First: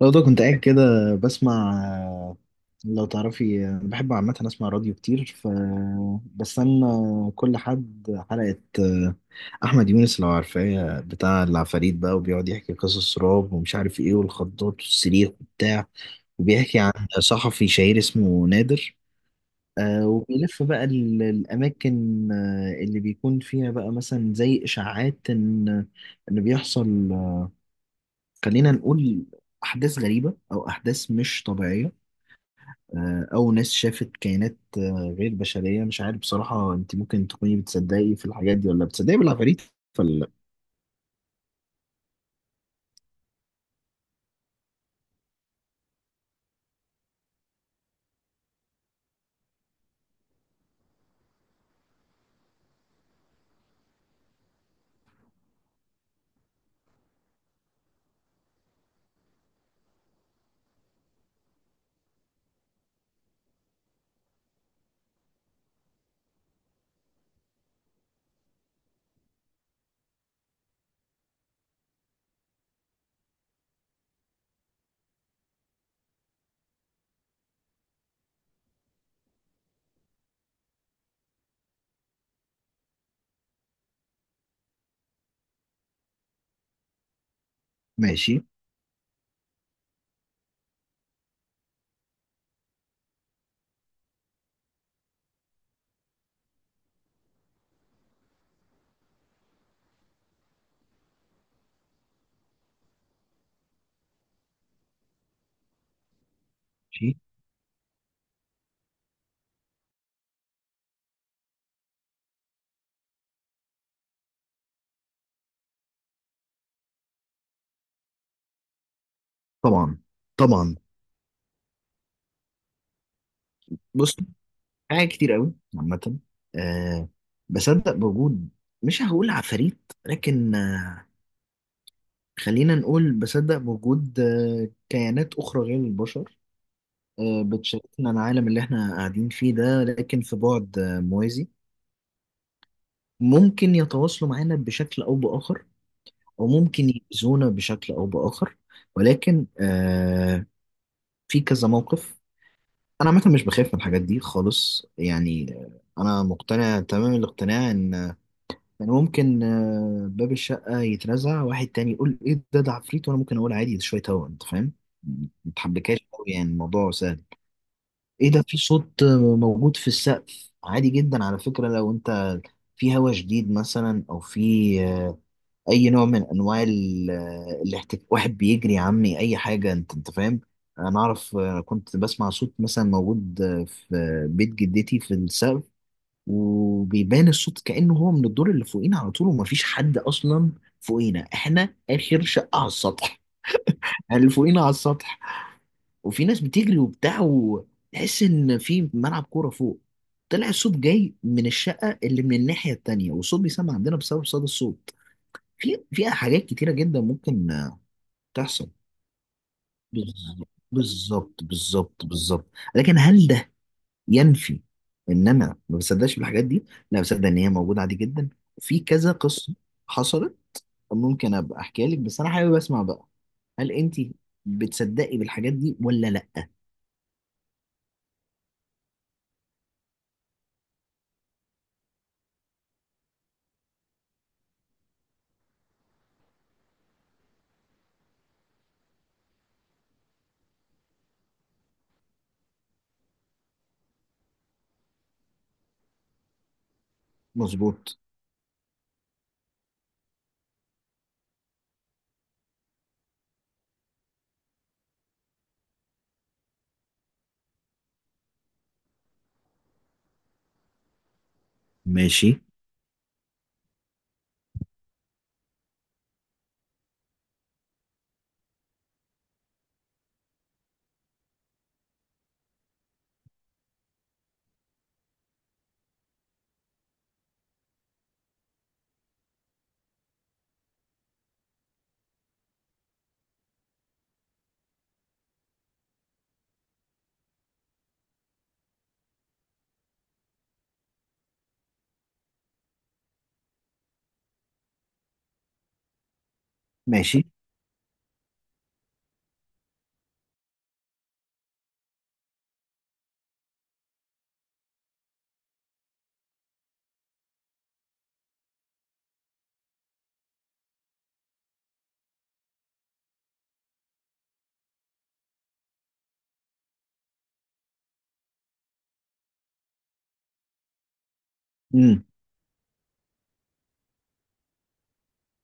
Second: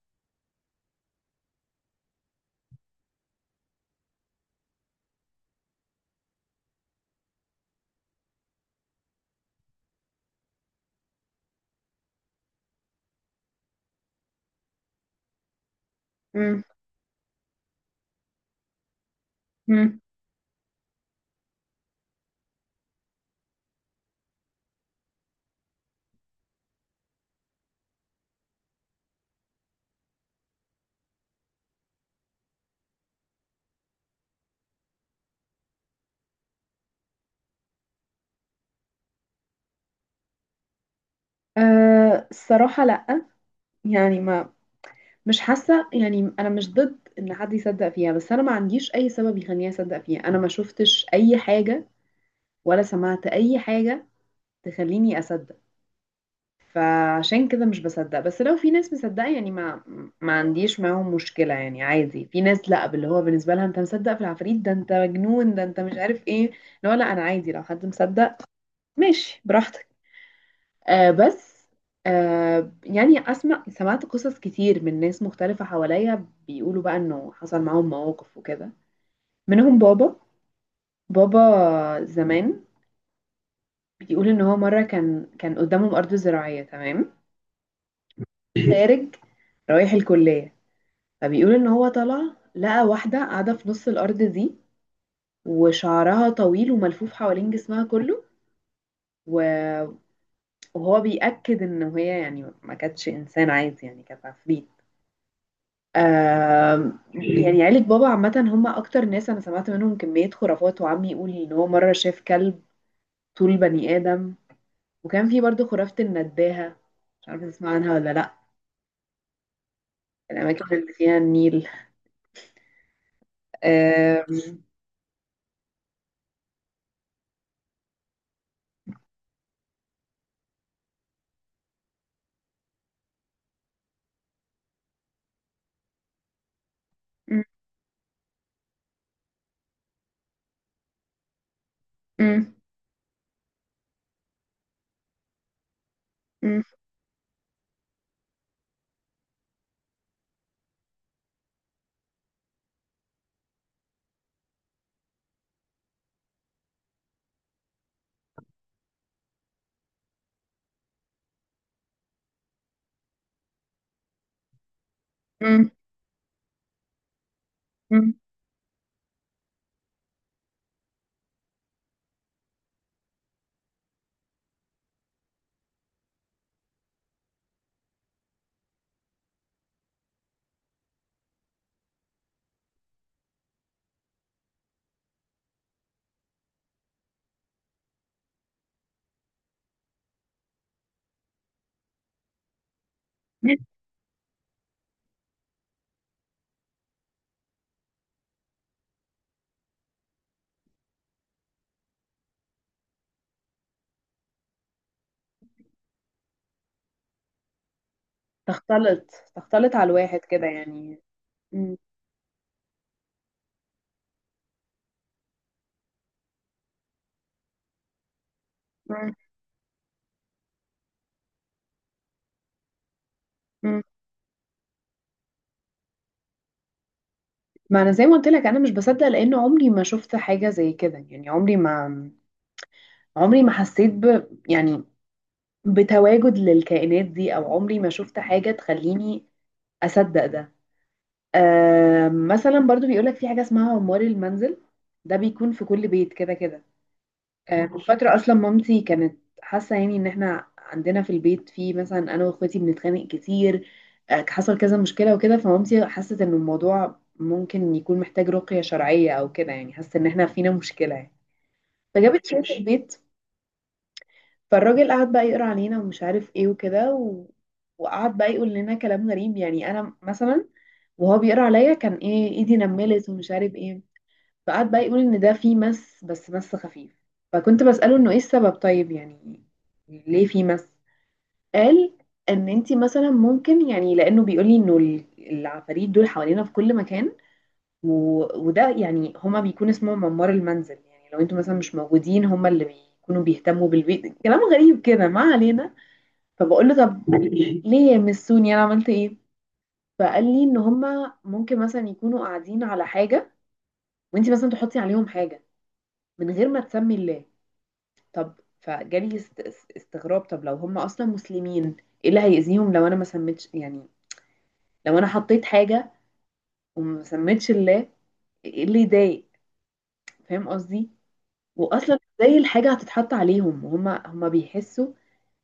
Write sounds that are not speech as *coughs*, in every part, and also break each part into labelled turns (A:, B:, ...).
A: لو ده كنت قاعد كده بسمع. لو تعرفي أنا بحب عامة أسمع راديو كتير، ف بستنى كل حد حلقة. أحمد يونس لو عارفاه بتاع العفاريت بقى، وبيقعد يحكي قصص رعب ومش عارف إيه والخضات والصريخ وبتاع،
B: مم.
A: وبيحكي عن صحفي شهير اسمه نادر.
B: مم.
A: وبيلف بقى الأماكن اللي بيكون فيها بقى، مثلا زي إشاعات إن بيحصل، خلينا نقول، أحداث غريبة أو أحداث مش طبيعية. أو ناس شافت كائنات غير بشرية. مش عارف بصراحة، أنت ممكن تكوني بتصدقي في الحاجات دي ولا بتصدقي بالعفاريت ولا لأ؟
B: أه الصراحة لأ. يعني ما مش حاسة. يعني أنا مش ضد إن حد يصدق فيها، بس أنا ما عنديش أي سبب يخليني أصدق فيها. أنا ما شفتش أي حاجة ولا سمعت أي حاجة تخليني أصدق. فعشان كده مش بصدق. بس لو في ناس مصدقة، يعني ما عنديش معاهم مشكلة. يعني عادي. في ناس لأ، باللي هو بالنسبة لها أنت مصدق في العفاريت ده أنت مجنون ده أنت مش عارف إيه. لا لا، أنا عادي لو حد مصدق ماشي براحتك. آه بس، يعني اسمع سمعت قصص كتير من ناس مختلفة حواليا بيقولوا بقى انه حصل معاهم مواقف وكده. منهم بابا زمان بيقول ان هو مرة كان قدامهم ارض زراعية تمام.
A: ماشي
B: *laughs* خارج رايح الكلية. فبيقول ان هو طلع لقى واحدة قاعدة في نص الارض دي، وشعرها طويل وملفوف حوالين جسمها كله. و- وهو بيأكد ان هي يعني ما كانتش انسان عادي، يعني كانت عفريت.
A: ماشي.
B: ايه يعني عيلة بابا عامة هم أكتر ناس أنا سمعت منهم كمية خرافات. وعمي يقول إن هو مرة شاف كلب طول بني آدم. وكان في برضه خرافة النداهة، مش عارفة تسمع عنها ولا لأ؟
A: طبعا
B: الأماكن
A: طبعا.
B: اللي فيها النيل.
A: بص،
B: آم،
A: حاجات كتير قوي عامة. أه، بصدق بوجود، مش هقول عفاريت، لكن خلينا نقول بصدق بوجود كيانات أخرى غير البشر،
B: م-
A: بتشاركنا العالم اللي احنا قاعدين فيه ده، لكن في بعد موازي،
B: م-
A: ممكن يتواصلوا معانا بشكل أو بآخر، أو
B: م-
A: ممكن يأذونا بشكل أو بآخر. ولكن في كذا موقف، أنا عامة مش بخاف من الحاجات دي خالص يعني. أنا مقتنع تمام الاقتناع إن ممكن باب الشقة يترزع، واحد تاني يقول إيه ده ده عفريت، وأنا ممكن أقول عادي، ده شوية هوا. أنت فاهم؟
B: م-
A: متحبكاش أوي، يعني الموضوع سهل.
B: م-
A: إيه ده، في صوت موجود في السقف، عادي جدا على فكرة. لو أنت في هوا شديد مثلا، أو في اي نوع من انواع الاحتكاك، واحد بيجري يا عمي اي حاجه. انت فاهم؟ انا اعرف، كنت بسمع صوت مثلا موجود في بيت جدتي في السقف، وبيبان الصوت كانه هو من الدور اللي فوقينا على طول، ومفيش حد اصلا فوقينا. احنا اخر شقه على السطح.
B: م.
A: *laughs* يعني اللي فوقينا على السطح، وفي ناس بتجري وبتاع وتحس ان في ملعب كوره فوق. طلع الصوت جاي من الشقه اللي من الناحيه التانيه، والصوت بيسمع عندنا بسبب صدى الصوت. في فيها حاجات كتيرة جدا ممكن تحصل.
B: تختلط تختلط على الواحد
A: بز-
B: كده يعني.
A: بالظبط
B: م-
A: بالظبط بالظبط. لكن هل ده ينفي ان انا ما بصدقش بالحاجات دي؟ لا، بصدق ان هي موجودة عادي جدا، في كذا
B: م-
A: قصة حصلت، ممكن ابقى احكيها لك. بس انا حابب اسمع بقى، هل
B: م.
A: انت بتصدقي بالحاجات دي ولا لا؟
B: ما أنا زي ما قلت لك أنا مش بصدق لأن عمري ما شفت حاجة زي كده. يعني عمري ما حسيت ب، يعني بتواجد للكائنات دي، او عمري ما شفت حاجة تخليني اصدق ده. آه مثلا برضو بيقولك في حاجة اسمها عمار المنزل، ده بيكون في كل بيت كده كده. آه من
A: مظبوط.
B: فترة اصلا مامتي كانت حاسة يعني ان احنا عندنا في البيت في، مثلا انا واخواتي بنتخانق كتير. آه حصل كذا مشكلة وكده، فمامتي حست ان الموضوع ممكن يكون محتاج رقية شرعية او كده. يعني حست ان احنا فينا مشكلة يعني. فجابت
A: ماشي
B: شوية البيت. فالراجل قعد بقى يقرا علينا ومش عارف ايه وكده وقعد بقى يقول لنا كلام غريب. يعني انا مثلا وهو بيقرا عليا كان ايه ايدي نملت ومش عارف ايه. فقعد بقى يقول ان ده فيه مس، بس مس خفيف. فكنت بسأله انه ايه السبب طيب، يعني ليه فيه مس. قال ان انتي مثلا ممكن، يعني لانه بيقول لي انه العفاريت دول حوالينا في كل مكان و... وده يعني هما بيكون اسمهم عمار المنزل. يعني لو انتوا مثلا مش موجودين هما اللي بيكونوا بيهتموا بالبيت. كلام غريب كده، ما علينا. فبقول له طب *coughs*
A: ماشي.
B: ليه يمسوني انا عملت ايه؟ فقال لي ان هما ممكن مثلا يكونوا قاعدين على حاجه، وانت مثلا تحطي عليهم حاجه من غير ما تسمي الله. طب فجالي استغراب، طب لو هما اصلا مسلمين ايه اللي هيأذيهم لو انا ما سميتش؟ يعني لو انا حطيت حاجه وما سميتش الله ايه اللي يضايق؟ فاهم قصدي؟ واصلا
A: امم.
B: ازاي الحاجه هتتحط عليهم وهما بيحسوا.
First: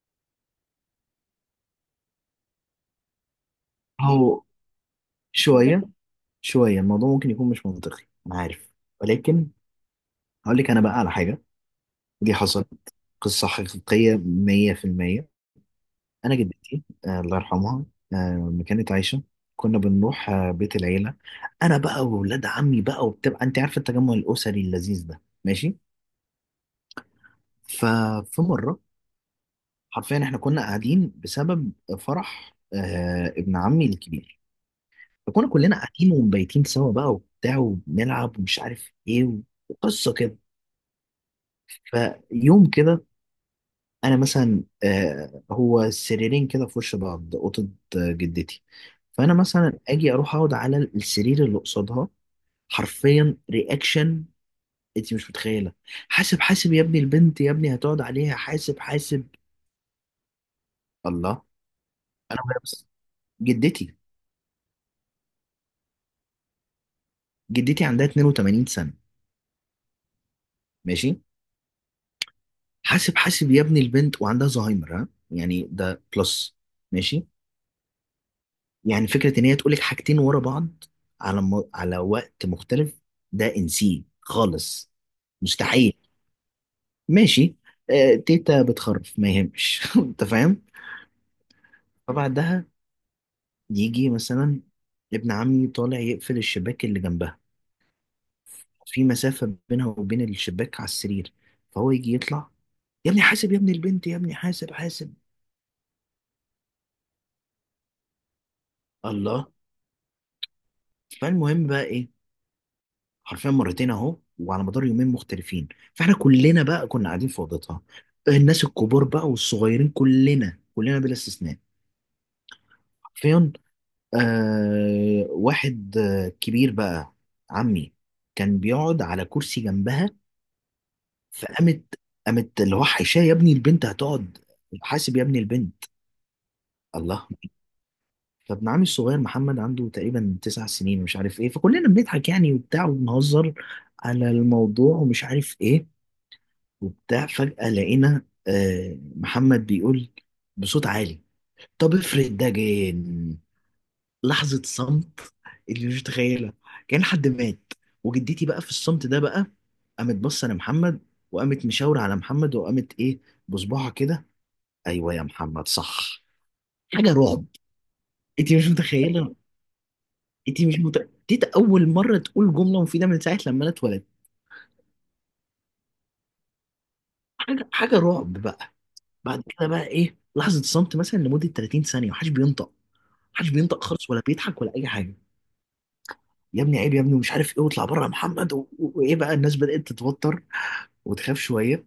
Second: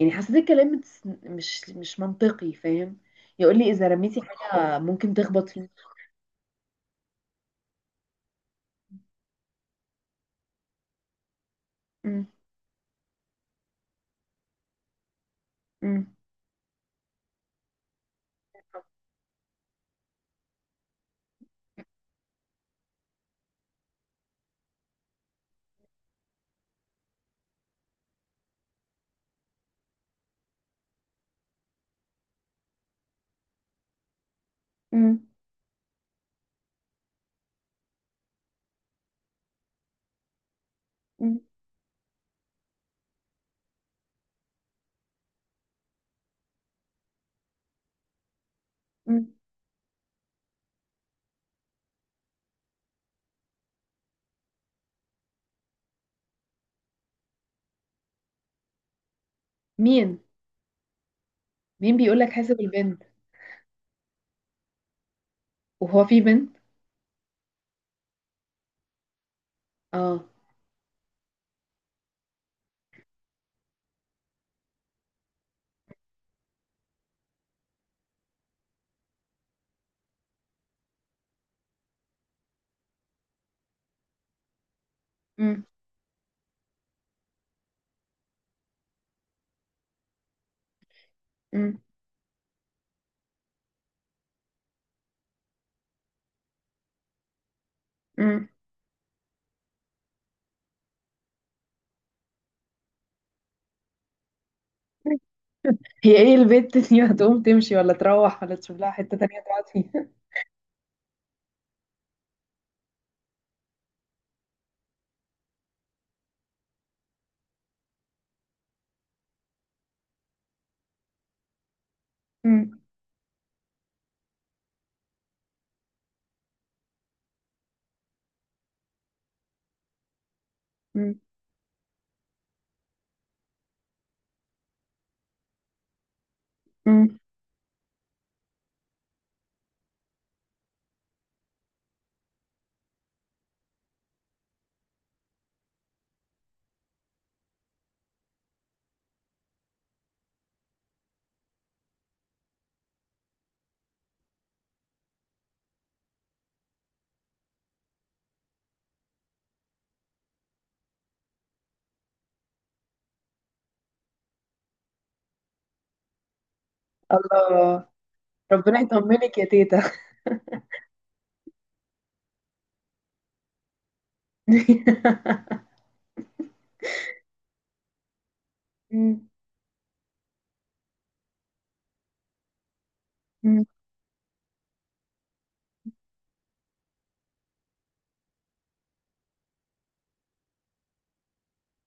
B: يعني حسيت الكلام مش منطقي، فاهم؟ يقول لي اذا رميتي
A: هو
B: حاجه ممكن تخبط فيه.
A: شوية شوية، الموضوع ممكن يكون مش منطقي، انا عارف. ولكن هقول لك انا بقى على حاجة،
B: مم.
A: دي حصلت، قصة حقيقية 100%.
B: مم.
A: أنا جدتي الله يرحمها، ما كانت عايشة، كنا بنروح بيت العيلة، أنا بقى وولاد عمي بقى، وبتبقى أنت عارف التجمع الأسري اللذيذ ده. ماشي. ففي مرة، حرفيا إحنا كنا قاعدين بسبب فرح ابن عمي الكبير.
B: مم.
A: فكنا كلنا قاعدين ومبيتين سوا بقى وبتاع، وبنلعب ومش عارف إيه، وقصة كده.
B: مم.
A: فيوم كده، انا مثلا، هو سريرين كده في وش بعض، اوضه جدتي.
B: مم.
A: فانا مثلا اجي اروح اقعد على السرير اللي قصادها. حرفيا رياكشن، انت مش متخيله. حاسب حاسب يا ابني، البنت يا ابني هتقعد عليها، حاسب حاسب!
B: مين
A: الله!
B: مين بيقول لك
A: انا وهي
B: حاسب
A: بس.
B: البنت؟
A: جدتي.
B: وهو في بنت؟
A: جدتي عندها 82 سنه،
B: اه.
A: ماشي. حاسب حاسب يا ابني البنت! وعندها زهايمر، ها؟ يعني ده بلس، ماشي. يعني فكرة إن هي تقولك حاجتين ورا بعض على على وقت مختلف، ده انسيه خالص.
B: مم.
A: مستحيل، ماشي. تيتا بتخرف ما يهمش. *laughs* أنت فاهم؟
B: مم.
A: فبعدها يجي مثلا ابن عمي طالع يقفل الشباك اللي جنبها.
B: مم.
A: في مسافة بينها وبين الشباك على السرير. فهو يجي يطلع، يا ابني حاسب يا ابني البنت يا ابني حاسب حاسب!
B: هي ايه البنت دي هتقوم تمشي ولا تروح ولا تشوف لها حتة تانية
A: الله!
B: تقعد فيها؟
A: فالمهم بقى إيه، حرفيا مرتين اهو، وعلى مدار يومين مختلفين. فاحنا كلنا بقى كنا قاعدين في اوضتها، الناس الكبار بقى والصغيرين، كلنا كلنا بلا استثناء،
B: مم.
A: حرفيا. واحد كبير بقى، عمي، كان بيقعد على كرسي جنبها.
B: مم.
A: فقامت، قامت اللي هو حيشاه، يا ابني البنت هتقعد، حاسب يا ابني البنت!
B: مم.
A: الله! فابن عمي الصغير محمد، عنده تقريبا 9 سنين ومش عارف ايه، فكلنا بنضحك يعني وبتاع وبنهزر على الموضوع ومش عارف ايه وبتاع. فجأة لقينا محمد بيقول بصوت عالي، طب افرض ده جن! لحظة صمت اللي مش متخيلها، كان حد مات. وجدتي بقى في الصمت ده بقى، قامت بصة لمحمد، وقامت مشاورة على محمد، وقامت ايه، بصباعها كده، ايوه يا محمد صح. حاجة رعب!
B: الله.
A: انت مش
B: ربنا
A: متخيلة.
B: يطمنك يا تيتا.
A: انت مش دي اول مرة تقول جملة مفيدة من ساعة لما انا اتولدت.
B: *laughs*
A: حاجة حاجة رعب بقى.
B: مم.
A: بعد كده بقى ايه، لحظة صمت مثلا لمدة 30 ثانية، محدش بينطق، محدش
B: مم.
A: بينطق خالص ولا بيضحك ولا اي حاجه. يا ابني عيب يا ابني ومش عارف ايه، واطلع بره يا محمد، وايه بقى، الناس بدات تتوتر وتخاف شويه،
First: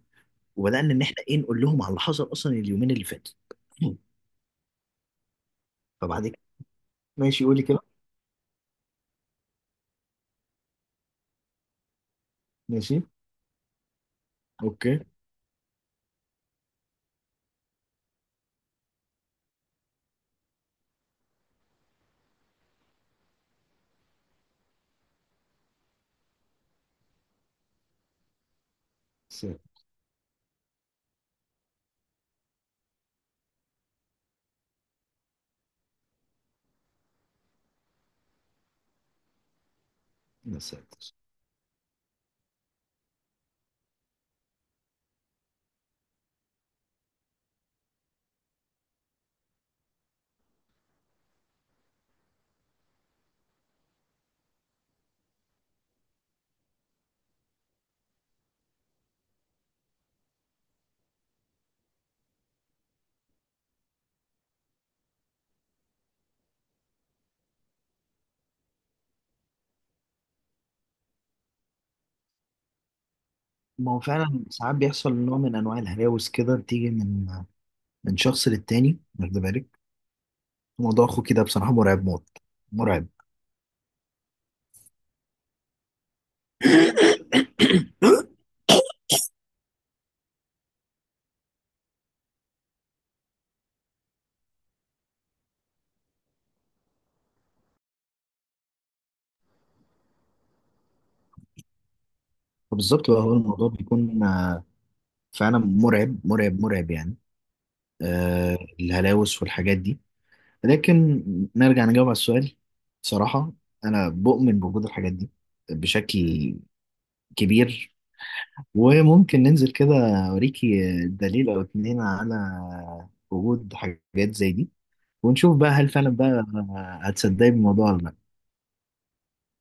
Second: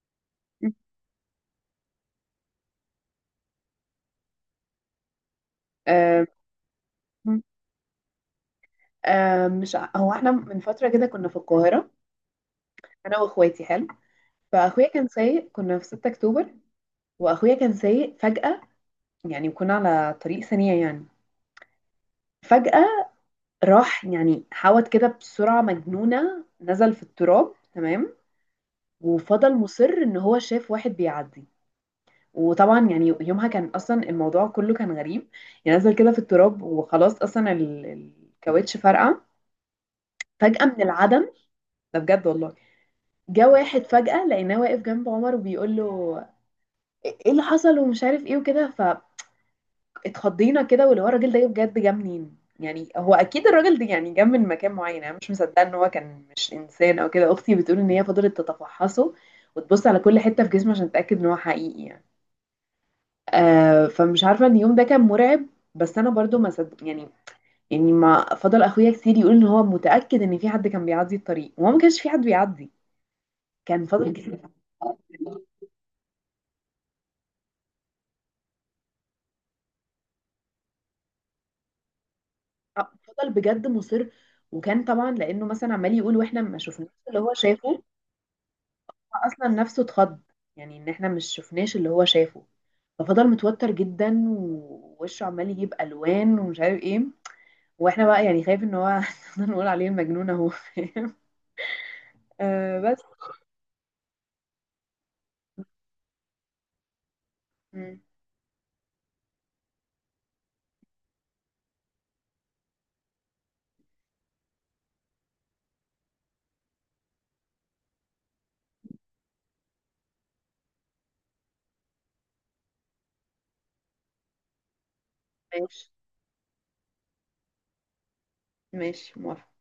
A: وبدانا ان احنا ايه نقول لهم على اللي حصل اصلا اليومين اللي فاتوا. *clears throat*
B: آم،
A: فبعد كده ماشي، قولي كده.
B: مش ع- هو احنا من فترة كده كنا في القاهرة.
A: ماشي.
B: انا واخواتي حلو. فاخويا
A: اوكي.
B: كان سايق، كنا في 6 اكتوبر. واخويا كان سايق فجأة، يعني وكنا على طريق سريع يعني. فجأة راح يعني حاوت كده بسرعة مجنونة، نزل في التراب تمام. وفضل
A: ساتر.
B: مصر ان هو شاف واحد بيعدي. وطبعا يعني يومها كان اصلا الموضوع كله كان غريب. يعني نزل كده في التراب وخلاص، اصلا الكاوتش فرقع
A: يا
B: فجأة من
A: ساتر.
B: العدم. ده بجد والله. جه واحد فجأة، لقيناه واقف جنب عمر وبيقول له ايه اللي حصل ومش عارف ايه وكده. اتخضينا كده، واللي هو الراجل ده بجد جه منين يعني؟ هو اكيد الراجل ده يعني جه من مكان معين، انا مش مصدقه ان هو كان مش انسان او كده. اختي بتقول ان هي فضلت تتفحصه وتبص على كل حته في جسمه عشان تتاكد ان هو حقيقي يعني. آه فمش عارفه ان اليوم ده كان مرعب، بس انا برضو ما صدق يعني. يعني ما فضل اخويا كتير يقول ان هو متاكد ان في حد كان بيعدي الطريق، وهو ما كانش في حد بيعدي. كان
A: ما هو
B: فضل كتير.
A: فعلا ساعات بيحصل نوع من انواع الهلاوس كده بتيجي من شخص للتاني، واخد بالك. موضوع اخو كده بصراحه مرعب موت، مرعب.
B: فضل بجد مصر. وكان طبعا لانه مثلا عمال يقول واحنا ما شفناش اللي هو شافه.
A: *clears throat*
B: اصلا نفسه اتخض، يعني ان احنا مش شفناش اللي هو شافه. ففضل متوتر جدا ووشه عمال يجيب الوان ومش عارف ايه. واحنا بقى يعني خايف ان هو *laughs* نقول عليه المجنون اهو، فاهم؟ آه بس.
A: فبالظبط بقى، هو الموضوع بيكون فعلا مرعب مرعب مرعب يعني.
B: مم.
A: الهلاوس والحاجات دي، لكن نرجع نجاوب على السؤال. صراحة، أنا بؤمن بوجود الحاجات دي بشكل كبير، وممكن ننزل كده أوريكي دليل أو اتنين على وجود حاجات زي دي، ونشوف بقى هل
B: ماشي.
A: فعلا بقى هتصدقي بالموضوع ولا لأ
B: ماشي موافقة.